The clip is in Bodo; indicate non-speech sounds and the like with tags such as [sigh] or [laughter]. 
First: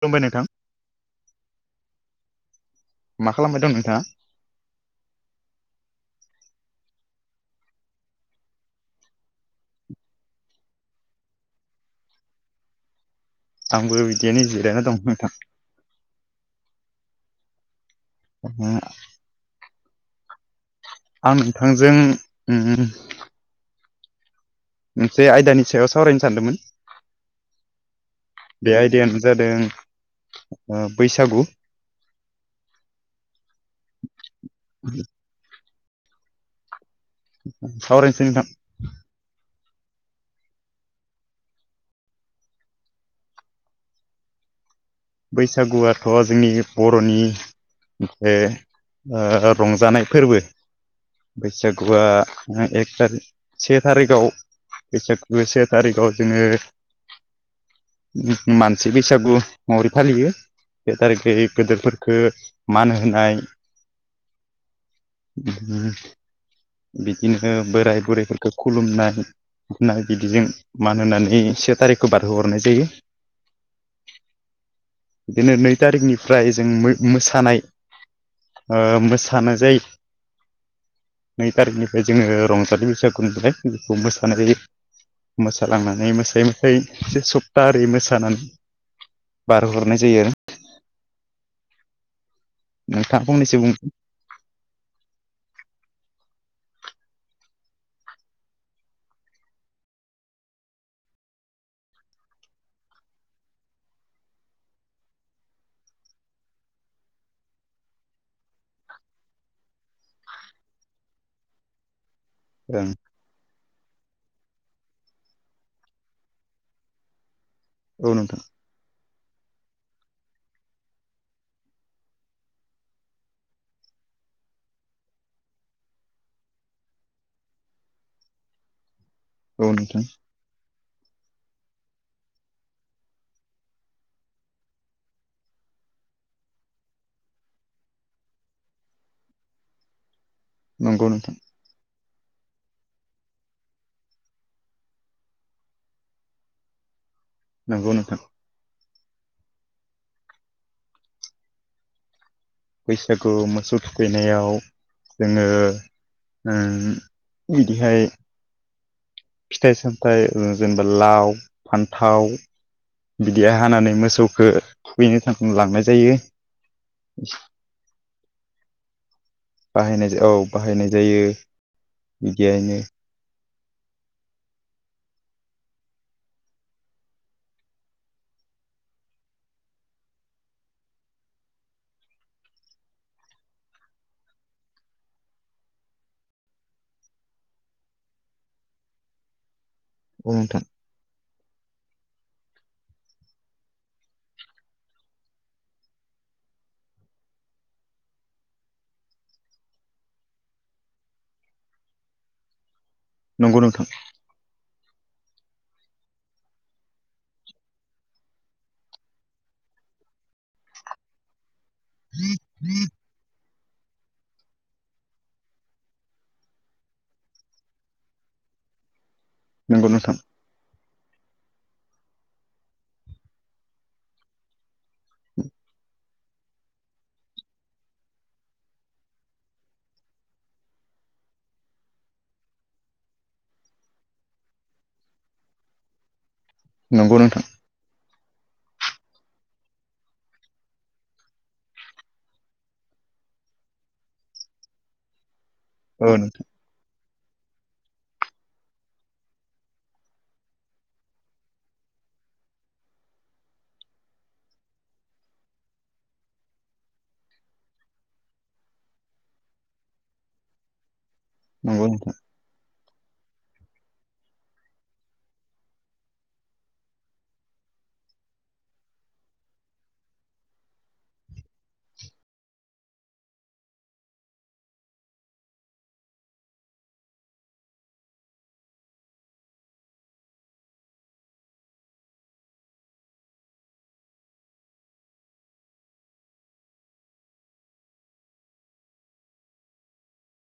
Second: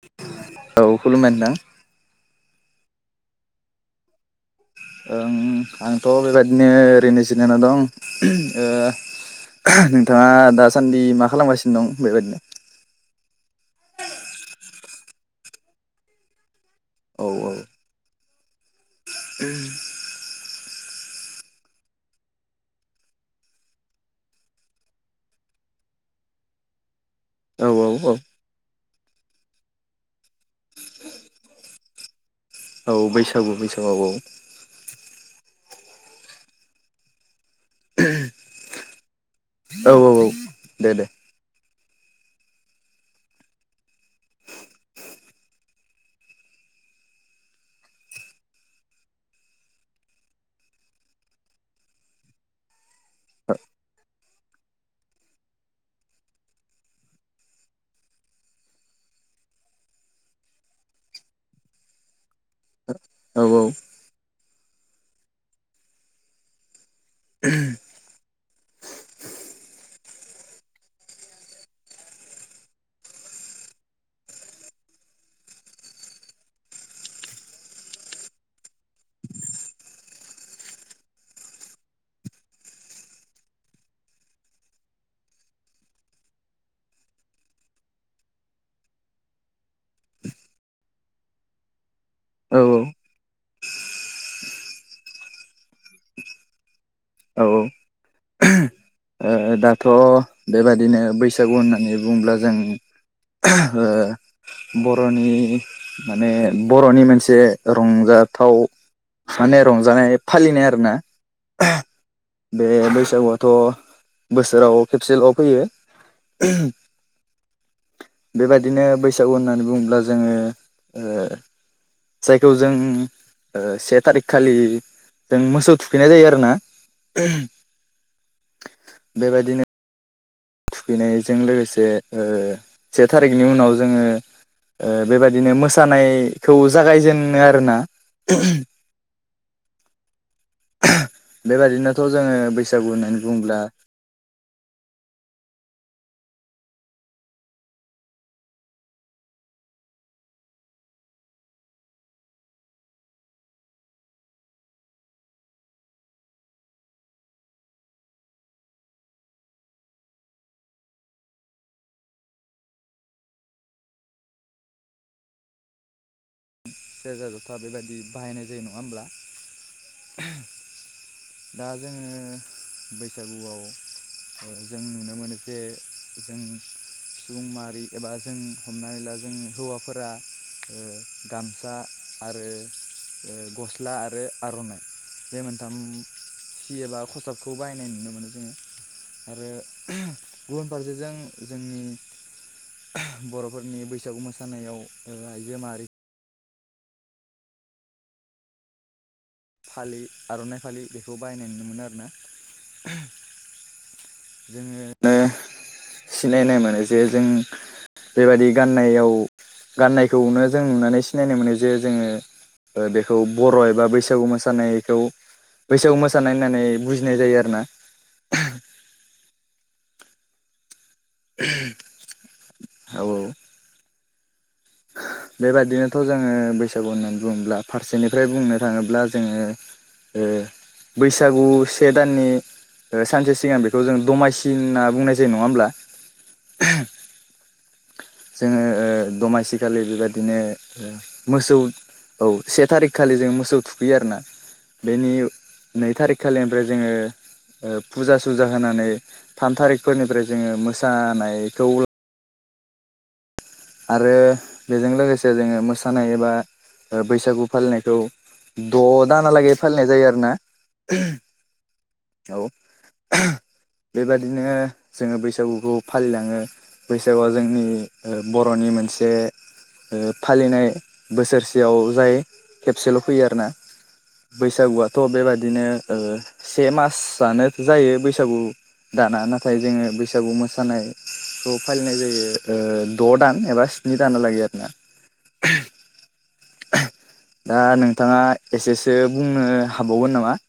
खुलुमबाय नोंथां औ खुलुमबाय नोंथां मा खालामबाय दं नोंथाङा ओं आंथ' बेबायदिनो ओरैनोजिराना दं ओ। नोंथाङा दासान्दि मा खालामगासिनो दं बेबायदिनो आंबो बिदिनो जिरायना दं नोंथां औ औ [unintelligible] उम आं नोंथांजों उम मोनसे आयदानि सायाव सावरायनो सानदोंमोन औ औ औ बे आयदायानो जादों बैसागु औ बैसागु बैसागु औ औ [inaudible] सावरायनोसै नोंथां औ औ औ दे दे बैसागुआथ' जोंनि बर'नि ए रंजानाय फोरबो बैसागुआ एक थारिख से थारिखाव बैसागुखो से थारिखआव जोंङो मानसि बैसागु महरै फालियो बे थारिखै गोदोरफोरखौ मान होनाय औ बिदिनो बोराय बुरैफोरखौ खुलुमनाय बिदिजों मान होनानै से थारिखखौ बारहोहरनाय जायो। बिदिनो नै थारिखनिफ्राय जों मोसानाय ओ मोसानो जायो नै थारिखनिफ्राय जोंङो रंजालि बैसागु नुबाय बेखौ मोसानाय जायो। मोसालांनानै मोसायै मोसायै से सप्ताह ओरै मोसानानै हरनाय जायो। औ नोंथाङा फंनैसो बुं औ औ दाथ' बेबादिनो बैसागु होननानै बुङोब्ला जों ओ बर'नि माने बर'नि मोनसे रंजाथाव माने रंजानाय फालिनाय आरोना बे ओं बैसागुआथ' बोसोराव खेबसेल' फैयो औ नोंथां बेबाय दिनो बैसागु होननानै बुङोब्ला जोंङो जायखौ जों से थारिख खालि जों मोसौ थुखैनाय जायो आरोना। बेबायदि अ नोंथां थुखैनायजों लोगोसे ओ से थारिखनि उनाव जोंङो ओ बेबायदिनो मोसानायखौ जागायजेनो आरोना नंगौ नोंथां बेबायदिनोथ' जोंङो बैसागु होननानै बुङोब्ला नंगौ नोंथां बैसागु मोसौ थुखैनायाव जोंङो ओ बिदिहाय फिथाइ सामथाइ ओ जेनेबा लाव फान्थाव बिदिया हानानै मोसौखौ थुखैनो थाखाय लांनाय जायो। सेरजा ज'था बेबायदि बाहायनाय जायो नङा होमब्ला बाहायनाय औ बाहायनाय जायो दा जोङो बिदियायनो बैसागुआव जों नुनो मोनो जे जों सुबुं माहारि एबा जों हमनानै ला जों हौवाफोरा गामसा आरो ओ गस्ला आरो आरनाइ बे मोनथाम सि एबा खसाबखौ बायनाय नुनो मोनो जोङो आरो औ नोंथां गुबुन फारसेजों जोंनि बर'फोरनि बैसागु मोसानायाव ओ आइजो माहारि फालि आर'नाइ फालि बेखौ बाहायनाय नुनो मोनो आरोना। नंगौ नोंथां जोङो सिनायनाय मोनो जे जों बेबायदि गाननायाव गाननायखौनो जों नुनानै सिनायनो मोनो जे जोङो ओ बेखौ बर' एबा बै सागु मोसानायखौ बैसागु मोसानाय होननानै बुजिनाय जायो आरो ना। नंगौ नोंथां औ औ बेबायदिनोथ' जोङो बैसागु होननानै बुङोब्ला फारसेनिफ्राय बुंनो थाङोब्ला जोङो ओ बैसागु से दाननि ओ सानसे सिगां बेखौ जों दमासि होनना बुंनाय जायो नङा होमब्ला? नंगौ नोंथां जोङो ओ दमासिखालि बेबादिनो मोसौ औ से थारिखखालि जों मोसौ थुखैयो आरोना बेनि नै औ थारिख नोंथां खालिनिफ्राय जोङो ओ फुजा सुजा होनानै थाम थारिखफोरनिफ्राय जोङो मोसानायखौ आरो बेजों लोगोसे जोङो मोसानाय एबा ओ बैसागु फालिनायखौ द' दानालागै फालिनाय जायो आरो ना। नंगौ नोंथां औ बेबादिनो जोङो बैसागुखौ फालिलाङो बैसागुआ जोंनि ओ बर'नि मोनसे ओ फालिनाय बोसोरसेयाव जाय खेबसेल' फैयो आरो ना। बैसागुआथ' बेबादिनो ओ से मासआनो जायो बैसागु दाना नाथाय जोङो बैसागु मोसानायखौ फालिनाय जायो ओ द' दान एबा स्नि दानआलागै आरोना। दा नोंथाङा एसेसो बुंनो हाबावगोन नामा?